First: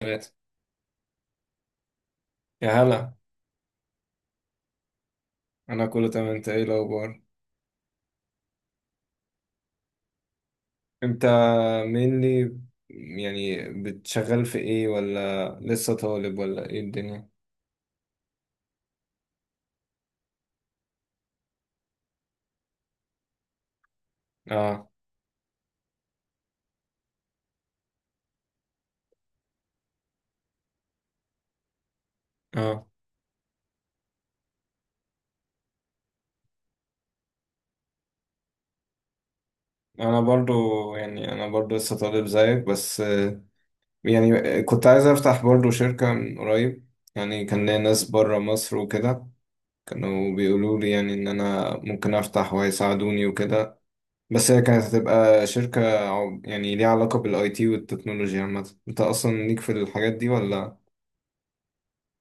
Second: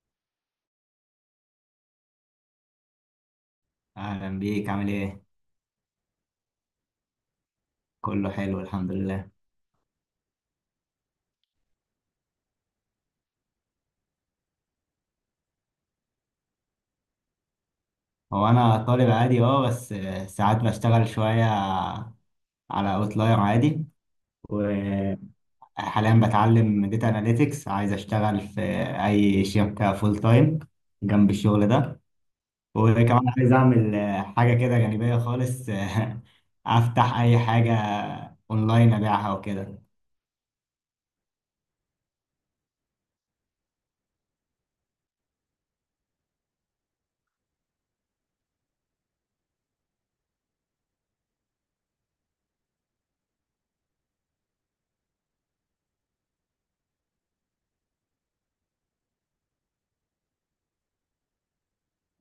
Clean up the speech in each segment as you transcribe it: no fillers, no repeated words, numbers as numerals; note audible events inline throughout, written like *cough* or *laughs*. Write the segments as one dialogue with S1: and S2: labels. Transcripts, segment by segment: S1: ثلاثة. يا هلا.
S2: أهلا بيك، عامل إيه؟
S1: أنا كله تمام، أنت إيه الأخبار؟
S2: كله حلو الحمد لله.
S1: أنت مينلي يعني بتشغل في إيه ولا لسه طالب ولا إيه الدنيا؟
S2: هو أنا طالب عادي أه، بس ساعات بشتغل شوية على أوتلاير عادي.
S1: آه.
S2: وحاليا بتعلم داتا أناليتكس، عايز أشتغل في أي شركة فول تايم جنب الشغل ده.
S1: آه.
S2: وكمان عايز أعمل حاجة كده جانبية خالص، *laughs* أفتح أي حاجة أونلاين أبيعها وكده.
S1: أنا برضو، يعني أنا برضو لسه طالب زيك بس يعني كنت عايز أفتح برضو شركة من قريب، يعني كان ليا ناس برا مصر وكده، كانوا بيقولوا لي يعني إن أنا ممكن أفتح وهيساعدوني وكده. بس هي كانت هتبقى شركة يعني ليها علاقة بالاي تي والتكنولوجيا. عامة انت اصلا ليك في الحاجات دي ولا؟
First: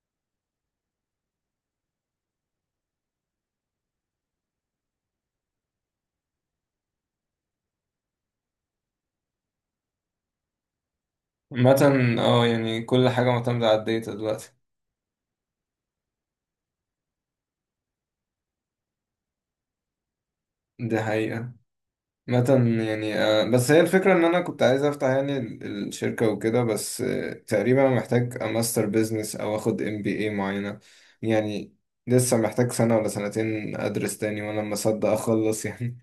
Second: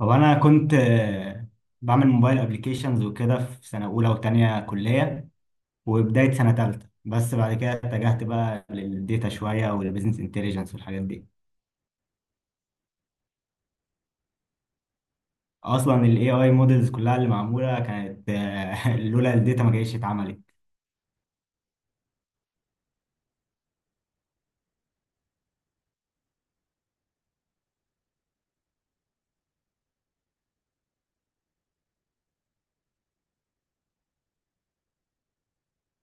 S2: هو أنا كنت بعمل موبايل أبليكيشنز وكده في سنة أولى وتانية كلية وبداية سنة تالتة، بس بعد كده اتجهت بقى للديتا شوية والبيزنس انتليجنس والحاجات دي.
S1: مثلا اه يعني كل حاجة معتمدة على الداتا دلوقتي.
S2: أصلا ال AI مودلز كلها اللي معمولة كانت، *laughs* لولا الداتا ما جايش اتعملت.
S1: دي حقيقة. مثلا يعني بس هي الفكرة إن أنا كنت عايز أفتح يعني الشركة وكده، بس تقريبا محتاج ماستر بيزنس أو أخد ام بي اي معينة. يعني لسه محتاج سنة ولا سنتين أدرس تاني، وأنا لما أصدق أخلص يعني.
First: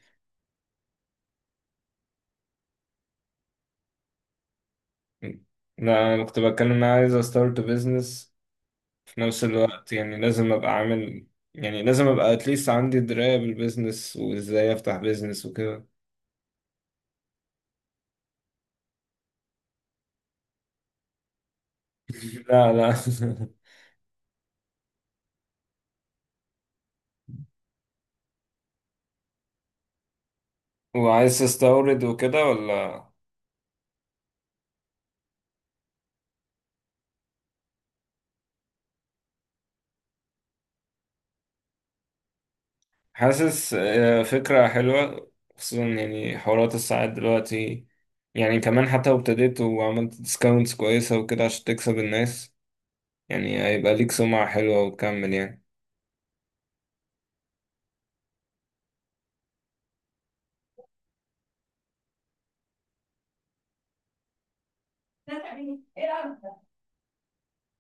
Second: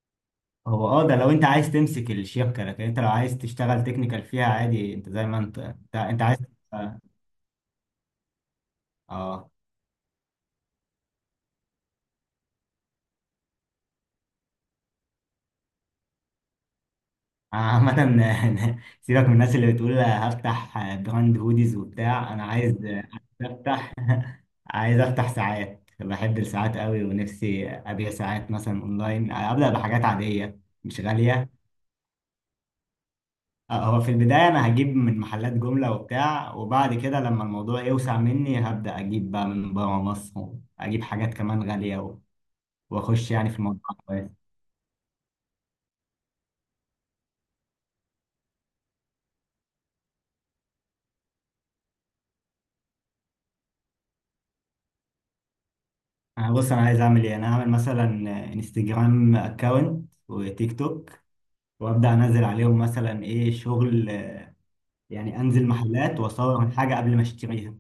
S2: هو اه، ده لو انت عايز تمسك الشبكة، لكن انت لو عايز تشتغل تكنيكال فيها عادي انت زي ما
S1: *laughs*
S2: انت انت,
S1: لا
S2: انت
S1: أنا كنت
S2: عايز.
S1: بتكلم إن أنا
S2: اه
S1: عايز أستارت بيزنس، في نفس
S2: آه.
S1: الوقت يعني لازم ابقى عامل، يعني لازم ابقى اتليست عندي دراية بالبيزنس وازاي افتح بيزنس وكده.
S2: عامة *laughs* سيبك من الناس اللي بتقول هفتح براند هوديز وبتاع. انا
S1: لا
S2: عايز
S1: لا.
S2: افتح، عايز افتح ساعات، بحب الساعات قوي ونفسي ابيع ساعات مثلا اونلاين، ابدا بحاجات عاديه
S1: *laughs*
S2: مش
S1: وعايز
S2: غاليه.
S1: تستورد وكده ولا؟
S2: آه، هو في البدايه انا هجيب من محلات جمله وبتاع، وبعد كده لما الموضوع يوسع مني هبدا اجيب بقى من بره مصر، اجيب حاجات كمان غاليه و- واخش يعني في
S1: حاسس
S2: الموضوع. كويس.
S1: فكرة حلوة، خصوصا يعني حوارات الساعات دلوقتي. يعني كمان حتى لو ابتديت وعملت ديسكاونتس كويسة وكده عشان تكسب الناس، يعني هيبقى ليك سمعة حلوة وتكمل يعني.
S2: انا بص، انا عايز اعمل ايه؟ انا هعمل مثلا انستجرام اكونت وتيك توك، وابدا انزل عليهم مثلا ايه شغل؟ يعني انزل محلات واصور الحاجه قبل ما اشتريها،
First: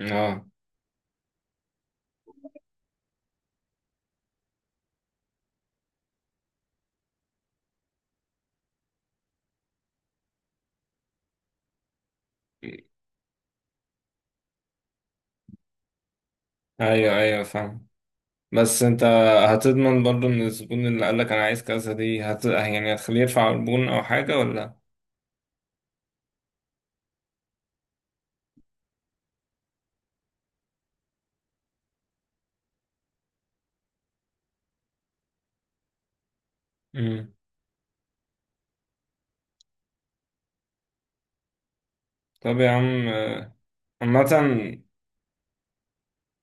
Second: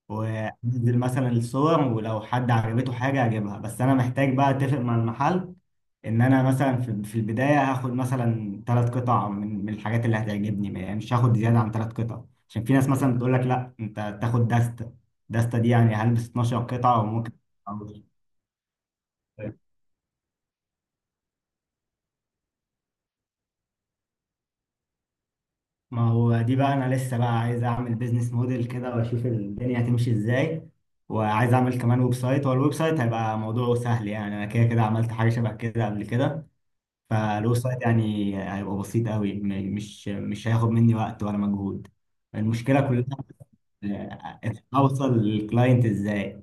S1: اه.
S2: وانزل مثلا الصور ولو حد عجبته حاجة اجيبها. بس انا محتاج بقى اتفق مع المحل ان انا مثلا في البداية هاخد مثلا ثلاث قطع من الحاجات اللي هتعجبني. يعني مش هاخد زيادة عن ثلاث قطع، عشان في ناس مثلا بتقول لك لا انت تاخد دستة. دستة دي يعني هلبس 12 قطعة
S1: ايوه
S2: وممكن
S1: ايوه فاهم.
S2: أعوض.
S1: بس انت هتضمن برضو ان الزبون اللي قالك انا عايز كذا دي هت... يعني هتخليه يدفع عربون او حاجة ولا؟
S2: ما هو دي بقى، انا لسه بقى عايز اعمل بيزنس موديل كده واشوف الدنيا هتمشي ازاي. وعايز اعمل كمان ويب سايت. هو الويب سايت هيبقى موضوعه سهل، يعني انا كده كده عملت حاجة شبه كده قبل كده.
S1: مم.
S2: فالويب سايت يعني هيبقى بسيط قوي، مش هياخد مني وقت ولا مجهود.
S1: طب يا
S2: المشكلة كلها
S1: عم عامة
S2: اوصل للكلاينت ازاي.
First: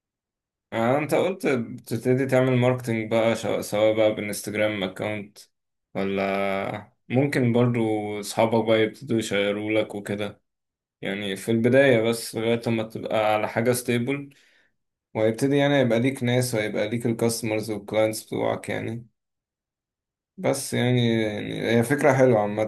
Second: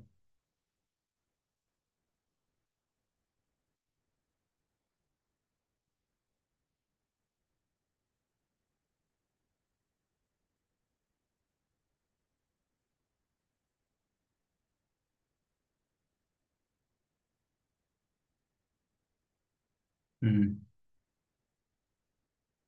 S1: انت قلت بتبتدي تعمل ماركتينج بقى سواء بقى بالانستجرام اكونت ولا ممكن برضو اصحابك بقى يبتدوا يشيرولك وكده، يعني في البداية بس لغاية لما تبقى على حاجة ستيبل وهيبتدي يعني يبقى ليك ناس وهيبقى ليك الكاستمرز والكلاينتس بتوعك يعني.
S2: امم،
S1: بس يعني يعني هي فكرة حلوة عامة.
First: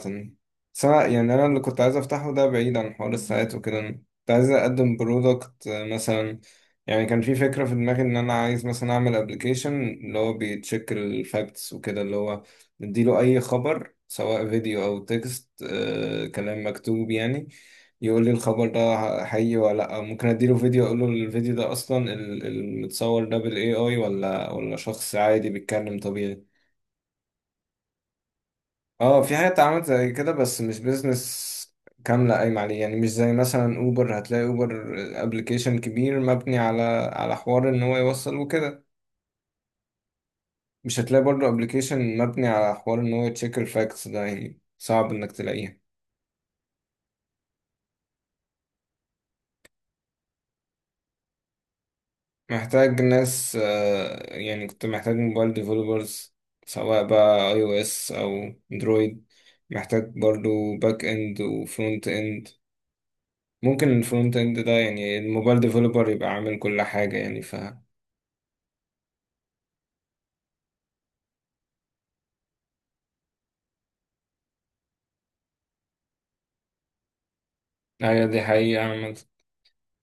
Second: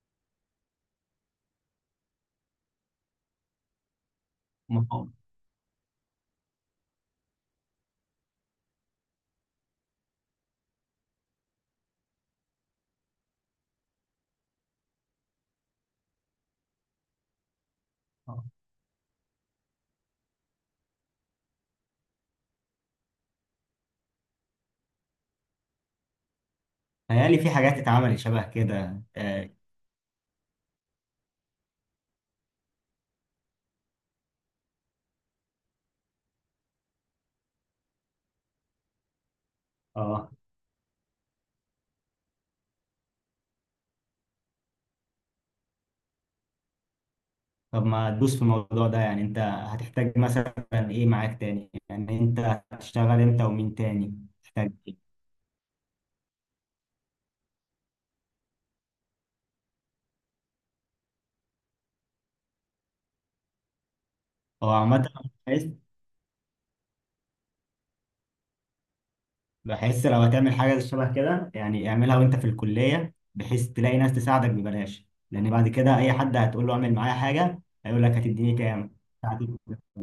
S1: بس أنا يعني أنا اللي كنت عايز أفتحه ده بعيد عن حوار الساعات وكده، أنا كنت عايز
S2: ما
S1: أقدم
S2: هو-
S1: برودكت مثلا. يعني كان في فكرة في دماغي إن أنا عايز مثلا أعمل أبلكيشن اللي هو بيتشيك الفاكتس وكده، اللي هو نديله أي خبر سواء فيديو أو تكست آه كلام مكتوب يعني، يقول لي
S2: آه.
S1: الخبر ده حقيقي ولا لأ. ممكن أديله فيديو أقول له الفيديو ده أصلا المتصور ده بال AI ولا شخص عادي بيتكلم طبيعي.
S2: تهيألي في حاجات اتعملت شبه كده
S1: اه في
S2: اه.
S1: حاجات اتعملت زي كده بس مش بيزنس كاملة قايمة عليه، يعني مش زي مثلا اوبر. هتلاقي اوبر ابلكيشن كبير مبني على على حوار ان هو يوصل وكده.
S2: آه.
S1: مش هتلاقي برضه ابلكيشن مبني على حوار ان هو يتشيك الفاكتس، ده يعني صعب انك تلاقيه.
S2: طب ما تدوس في الموضوع ده، يعني انت هتحتاج مثلا ايه معاك تاني؟ يعني انت
S1: محتاج
S2: هتشتغل انت
S1: ناس
S2: ومين تاني؟
S1: يعني
S2: تحتاج
S1: كنت
S2: ايه؟
S1: محتاج موبايل ديفلوبرز، سواء بقى اي او اس او اندرويد. محتاج برضه باك اند وفرونت اند. ممكن الفرونت اند
S2: هو
S1: ده
S2: عامة
S1: يعني الموبايل ديفلوبر يبقى عامل كل حاجة يعني ف...
S2: بحس لو هتعمل حاجة شبه كده يعني اعملها وانت في الكلية، بحيث تلاقي ناس تساعدك ببلاش، لأن بعد كده أي حد هتقول له اعمل معايا حاجة هيقول لك
S1: ايوه دي
S2: هتديني
S1: حقيقة
S2: كام.
S1: عامة.
S2: هتديني كام.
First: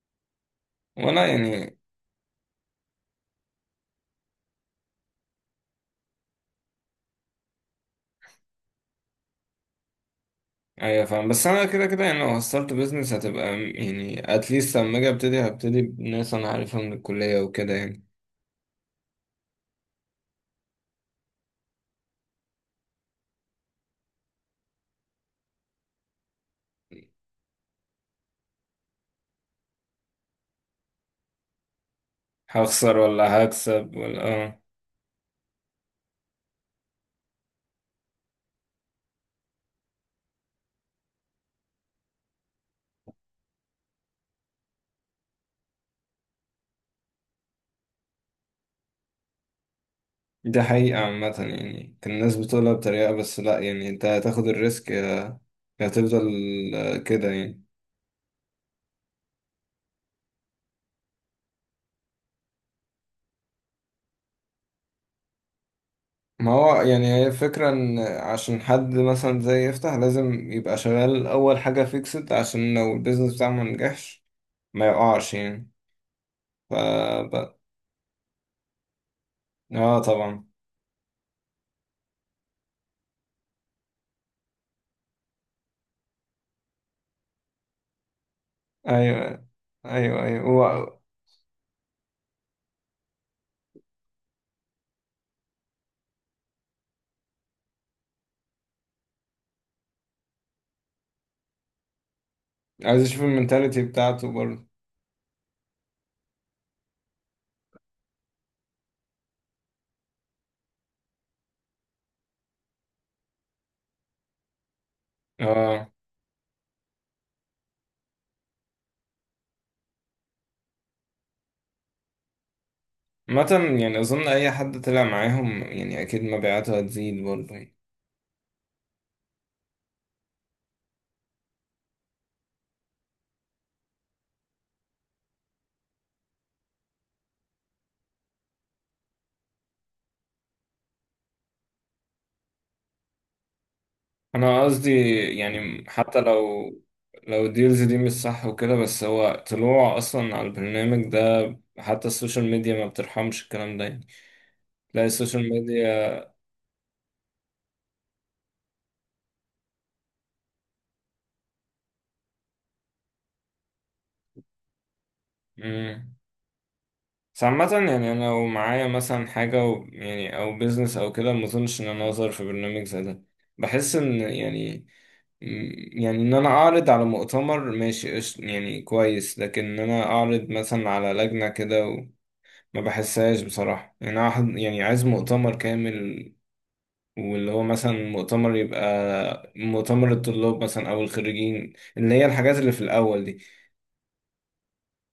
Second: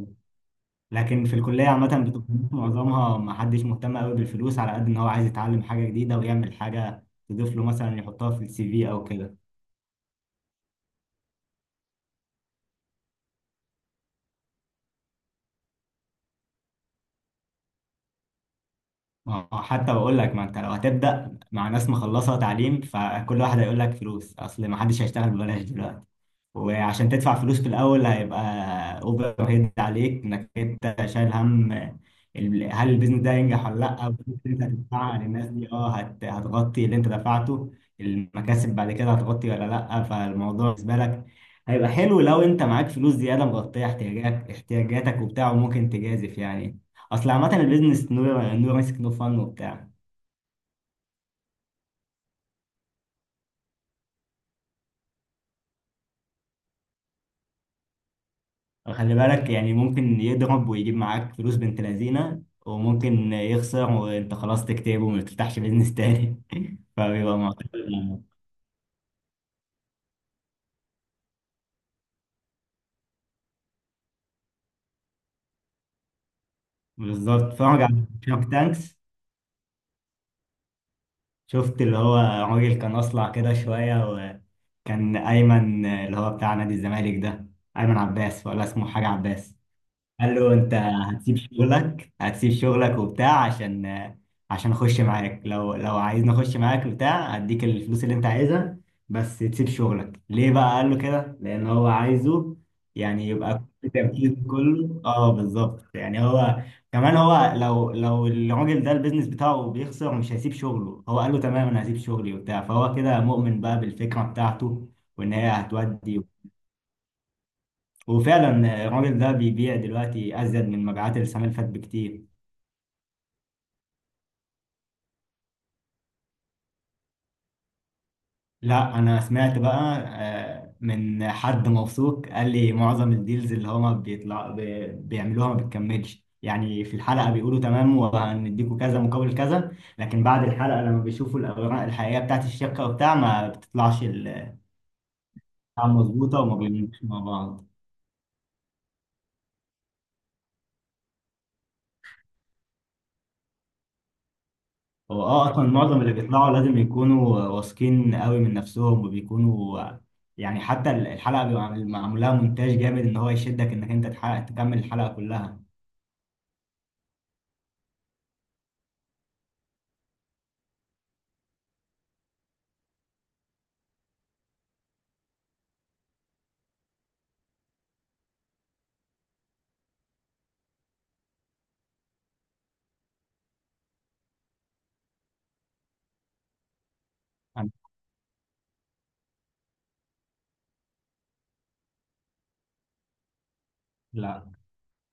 S2: لكن
S1: ولا
S2: في الكلية
S1: يعني
S2: عامة بتبقى معظمها ما حدش مهتم قوي بالفلوس، على قد إن هو عايز يتعلم حاجة جديدة ويعمل حاجة تضيف له مثلا يحطها في السي في أو كده.
S1: ايوه فاهم. بس انا كده كده يعني لو هستارت بيزنس هتبقى يعني اتليست لما اجي ابتدي هبتدي بناس انا عارفها من الكلية وكده يعني.
S2: ما هو حتى بقول لك، ما أنت لو هتبدأ مع ناس مخلصة تعليم فكل واحد هيقول لك فلوس، أصل ما حدش هيشتغل ببلاش دلوقتي. وعشان تدفع فلوس في الأول هيبقى أوفر هيد عليك، إنك أنت شايل هم هل
S1: هخسر
S2: البيزنس ده
S1: ولا
S2: ينجح ولا
S1: هكسب
S2: لأ،
S1: ولا
S2: والفلوس اللي
S1: اه.
S2: أنت هتدفعها للناس دي أه هتغطي اللي أنت دفعته؟ المكاسب بعد كده هتغطي ولا لأ؟ فالموضوع بالنسبة لك هيبقى حلو لو أنت معاك فلوس زيادة مغطية احتياجاتك وبتاع، وممكن تجازف يعني. أصل عامة البيزنس، نو ريسك نو فن وبتاع.
S1: دي حقيقة عامة، يعني كان الناس بتقولها بطريقة، بس لا يعني انت هتاخد الريسك يا هتفضل كده يعني.
S2: خلي بالك يعني ممكن يضرب ويجيب معاك فلوس بنت لذينه، وممكن يخسر وانت خلاص تكتئب وما تفتحش بيزنس تاني
S1: ما هو
S2: *laughs*
S1: يعني هي
S2: فبيبقى
S1: فكرة ان
S2: معتقد.
S1: عشان حد مثلا زي يفتح لازم يبقى شغال اول حاجة فيكسد عشان لو البيزنس بتاعه ما نجحش ما يقعش يعني
S2: بالظبط،
S1: ف...
S2: اتفرج على شارك تانكس.
S1: اه طبعا.
S2: شفت اللي هو راجل كان اصلع كده شويه، وكان ايمن اللي هو بتاع نادي الزمالك ده، ايمن عباس ولا اسمه حاجه
S1: ايوه
S2: عباس،
S1: ايوه
S2: قال
S1: ايوه
S2: له انت
S1: هو.
S2: هتسيب شغلك، هتسيب شغلك وبتاع عشان، عشان اخش معاك، لو عايزني اخش معاك بتاع هديك الفلوس اللي انت عايزها بس تسيب شغلك ليه بقى؟ قال له كده لان هو عايزه
S1: عايز اشوف
S2: يعني يبقى
S1: المنتاليتي
S2: كل
S1: بتاعته
S2: تركيزه
S1: برضه.
S2: كله اه. بالظبط. يعني هو كمان، هو لو الراجل ده البيزنس بتاعه بيخسر مش هيسيب شغله. هو قال له تمام انا هسيب شغلي وبتاع، فهو كده مؤمن بقى بالفكرة بتاعته وان هي
S1: اه
S2: هتودي. وفعلا، الراجل ده بيبيع دلوقتي ازيد من مبيعات السنه اللي فاتت بكتير.
S1: مثلا يعني اظن اي حد طلع معاهم يعني اكيد مبيعاته هتزيد برضه يعني.
S2: لا انا سمعت بقى، من حد موثوق قال لي معظم الديلز اللي هما بيعملوها ما بتكملش. يعني في الحلقه بيقولوا تمام وهنديكوا كذا مقابل كذا، لكن بعد الحلقه لما بيشوفوا الاوراق الحقيقيه بتاعت الشركه وبتاع ما بتطلعش
S1: انا قصدي يعني
S2: بتاع
S1: حتى
S2: مظبوطه وما
S1: لو
S2: بيمشوش مع
S1: لو
S2: بعض.
S1: الديلز دي مش صح وكده، بس هو طلوع اصلا على البرنامج ده، حتى السوشيال ميديا ما بترحمش الكلام ده يعني. تلاقي
S2: هو
S1: السوشيال
S2: اه، اصلا معظم اللي بيطلعوا لازم يكونوا واثقين قوي من نفسهم وبيكونوا، يعني حتى الحلقه بيبقى معمول لها مونتاج جامد ان هو يشدك انك انت تحقق تكمل الحلقه كلها.
S1: ميديا. بس عامة يعني أنا لو معايا مثلا حاجة و يعني أو بيزنس أو كده، ما أظنش إن أنا أظهر في برنامج زي ده. بحس إن يعني يعني إن أنا أعرض على مؤتمر ماشي يعني كويس، لكن إن أنا أعرض مثلا على لجنة كده و-، ما بحسهاش بصراحة يعني. أنا يعني عايز مؤتمر كامل، واللي هو مثلا مؤتمر يبقى مؤتمر الطلاب مثلا أو الخريجين، اللي هي الحاجات اللي في الأول دي.
S2: لا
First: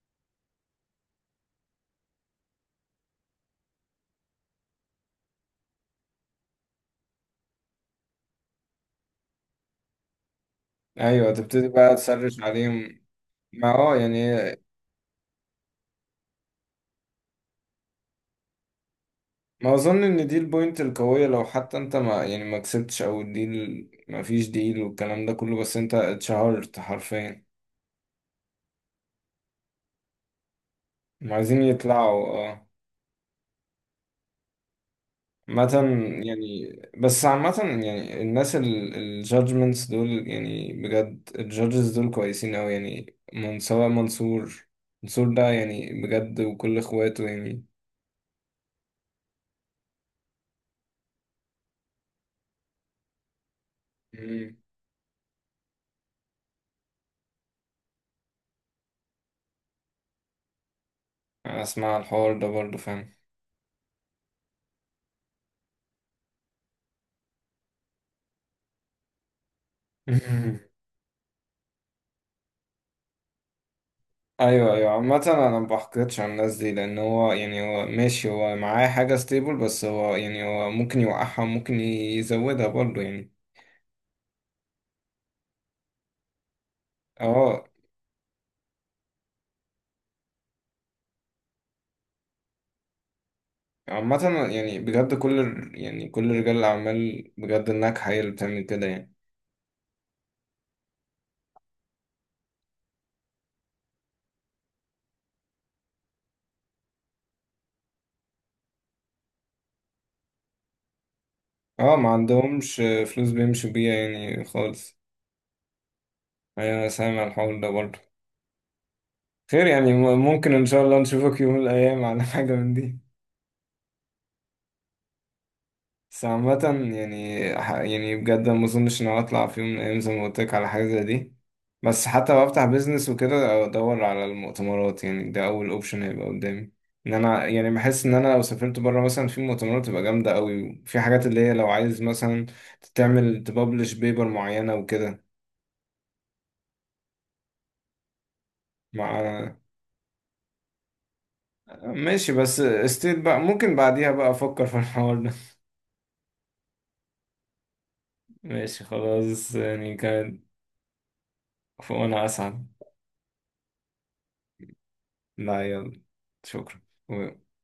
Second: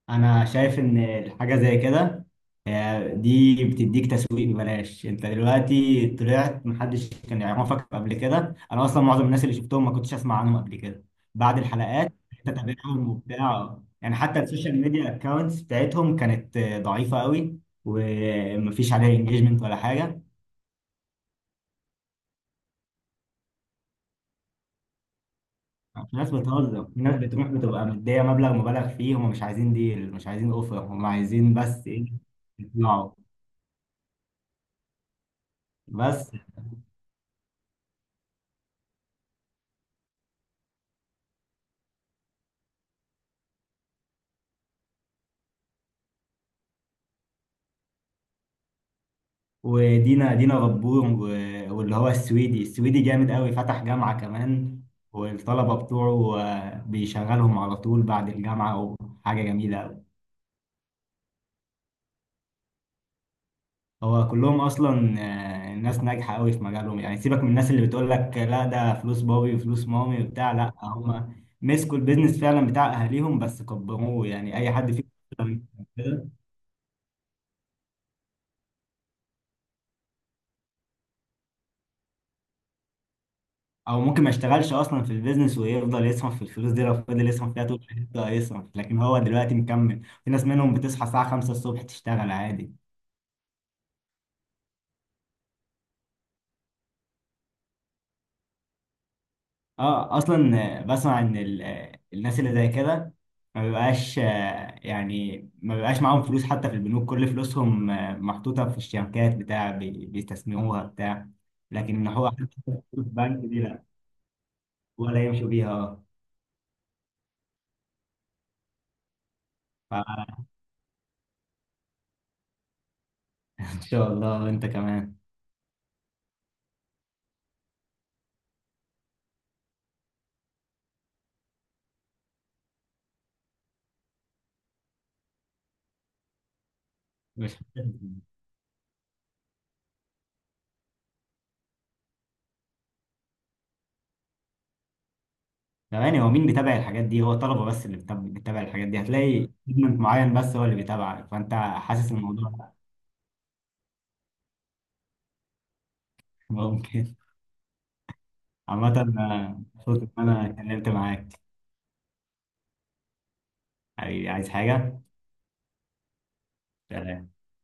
S2: انا شايف ان حاجه زي كده، دي بتديك تسويق ببلاش. انت دلوقتي طلعت محدش كان يعرفك قبل كده. انا اصلا معظم الناس اللي شفتهم ما كنتش اسمع عنهم قبل كده،
S1: أيوة
S2: بعد
S1: تبتدي بقى
S2: الحلقات
S1: تسرش
S2: انت
S1: عليهم.
S2: تابعهم
S1: ما
S2: وبتاع.
S1: اه
S2: يعني
S1: يعني
S2: حتى السوشيال ميديا اكونتس بتاعتهم كانت ضعيفه قوي ومفيش عليها انجيجمنت
S1: ما
S2: ولا
S1: اظن
S2: حاجه.
S1: ان دي البوينت القويه، لو حتى انت ما يعني ما كسبتش او الديل ما فيش ديل والكلام ده كله، بس انت
S2: الناس
S1: اتشهرت
S2: بتهزر، الناس
S1: حرفيا.
S2: بتروح بتبقى مديه مبلغ مبالغ فيه، هم مش عايزين ديل، مش عايزين اوفر، هم
S1: هم
S2: عايزين
S1: عايزين
S2: بس ايه؟
S1: يطلعوا اه.
S2: يطلعوا.
S1: عامة
S2: بس،
S1: يعني. بس عامة يعني الناس الجادجمنتس دول يعني بجد الجادجز دول كويسين أوي يعني، من سواء منصور. منصور ده يعني بجد، وكل اخواته يعني.
S2: ودينا، دينا غبور، و- واللي هو السويدي، السويدي جامد قوي، فتح جامعة
S1: مم.
S2: كمان، والطلبة بتوعه بيشغلهم على طول بعد الجامعة، وحاجة جميلة قوي.
S1: أنا أسمع الحوار ده برضه فاهم.
S2: هو كلهم أصلا ناس ناجحة قوي في مجالهم. يعني سيبك من الناس اللي بتقول لك لا ده فلوس بابي وفلوس مامي وبتاع.
S1: *laughs*
S2: لا، هم مسكوا البيزنس فعلا بتاع أهاليهم بس كبروه، يعني أي
S1: ايوه ايوه.
S2: حد
S1: عامة انا
S2: فيهم
S1: ما بحقدش على الناس دي لان هو يعني هو ماشي، هو معاه حاجة ستيبل، بس هو يعني هو ممكن يوقعها وممكن يزودها برضه يعني.
S2: او ممكن ما يشتغلش اصلا في البيزنس ويفضل يصرف في الفلوس دي، لو فضل يصرف فيها
S1: اه
S2: طول حياته هيصرف، لكن هو دلوقتي مكمل. في ناس منهم بتصحى الساعه 5 الصبح تشتغل عادي.
S1: عامة يعني بجد يعني كل رجال الاعمال بجد الناجحة هي اللي بتعمل كده يعني.
S2: اه اصلا، بسمع ان الناس اللي زي كده ما بيبقاش يعني ما بيبقاش معاهم فلوس حتى في البنوك. كل فلوسهم محطوطه في الشبكات بتاع بيستثمروها بتاع،
S1: اه
S2: لكن ان
S1: ما
S2: هو حاطط
S1: عندهمش
S2: فلوس في
S1: فلوس
S2: البنك دي
S1: بيمشوا
S2: لا.
S1: بيها يعني خالص.
S2: ولا يمشوا بيها اه.
S1: ايوه انا سامع الحوار ده برضه. خير يعني
S2: فان
S1: ممكن ان شاء الله نشوفك يوم من الايام على *laughs* حاجة من دي.
S2: *laughs* شاء الله انت كمان.
S1: بس عامة يعني يعني بجد ما اظنش ان أنا اطلع في يوم من الايام زي ما قلت لك على حاجة زي دي. بس حتى لو افتح بيزنس وكده ادور على المؤتمرات يعني ده اول اوبشن هيبقى قدامي. ان انا
S2: مش
S1: يعني بحس ان انا لو سافرت بره مثلا في مؤتمرات تبقى جامدة قوي، وفي حاجات اللي هي لو عايز مثلا تعمل تببلش بيبر معينة وكده.
S2: يعني هو مين بيتابع الحاجات دي؟ هو الطلبه بس اللي بتتابع الحاجات دي،
S1: مع
S2: هتلاقي سيجمنت معين بس هو اللي بيتابعك، فانت حاسس
S1: ماشي، بس
S2: الموضوع.
S1: استيت بقى ممكن بعديها بقى افكر في الحوار ده.
S2: *laughs* ممكن.
S1: *laughs* ماشي
S2: عامه،
S1: خلاص يعني
S2: مبسوط ان
S1: كان.
S2: انا اتكلمت معاك.
S1: وانا اسعد.
S2: حبيبي عايز حاجه؟
S1: لا يلا، شكرا.
S2: سلام.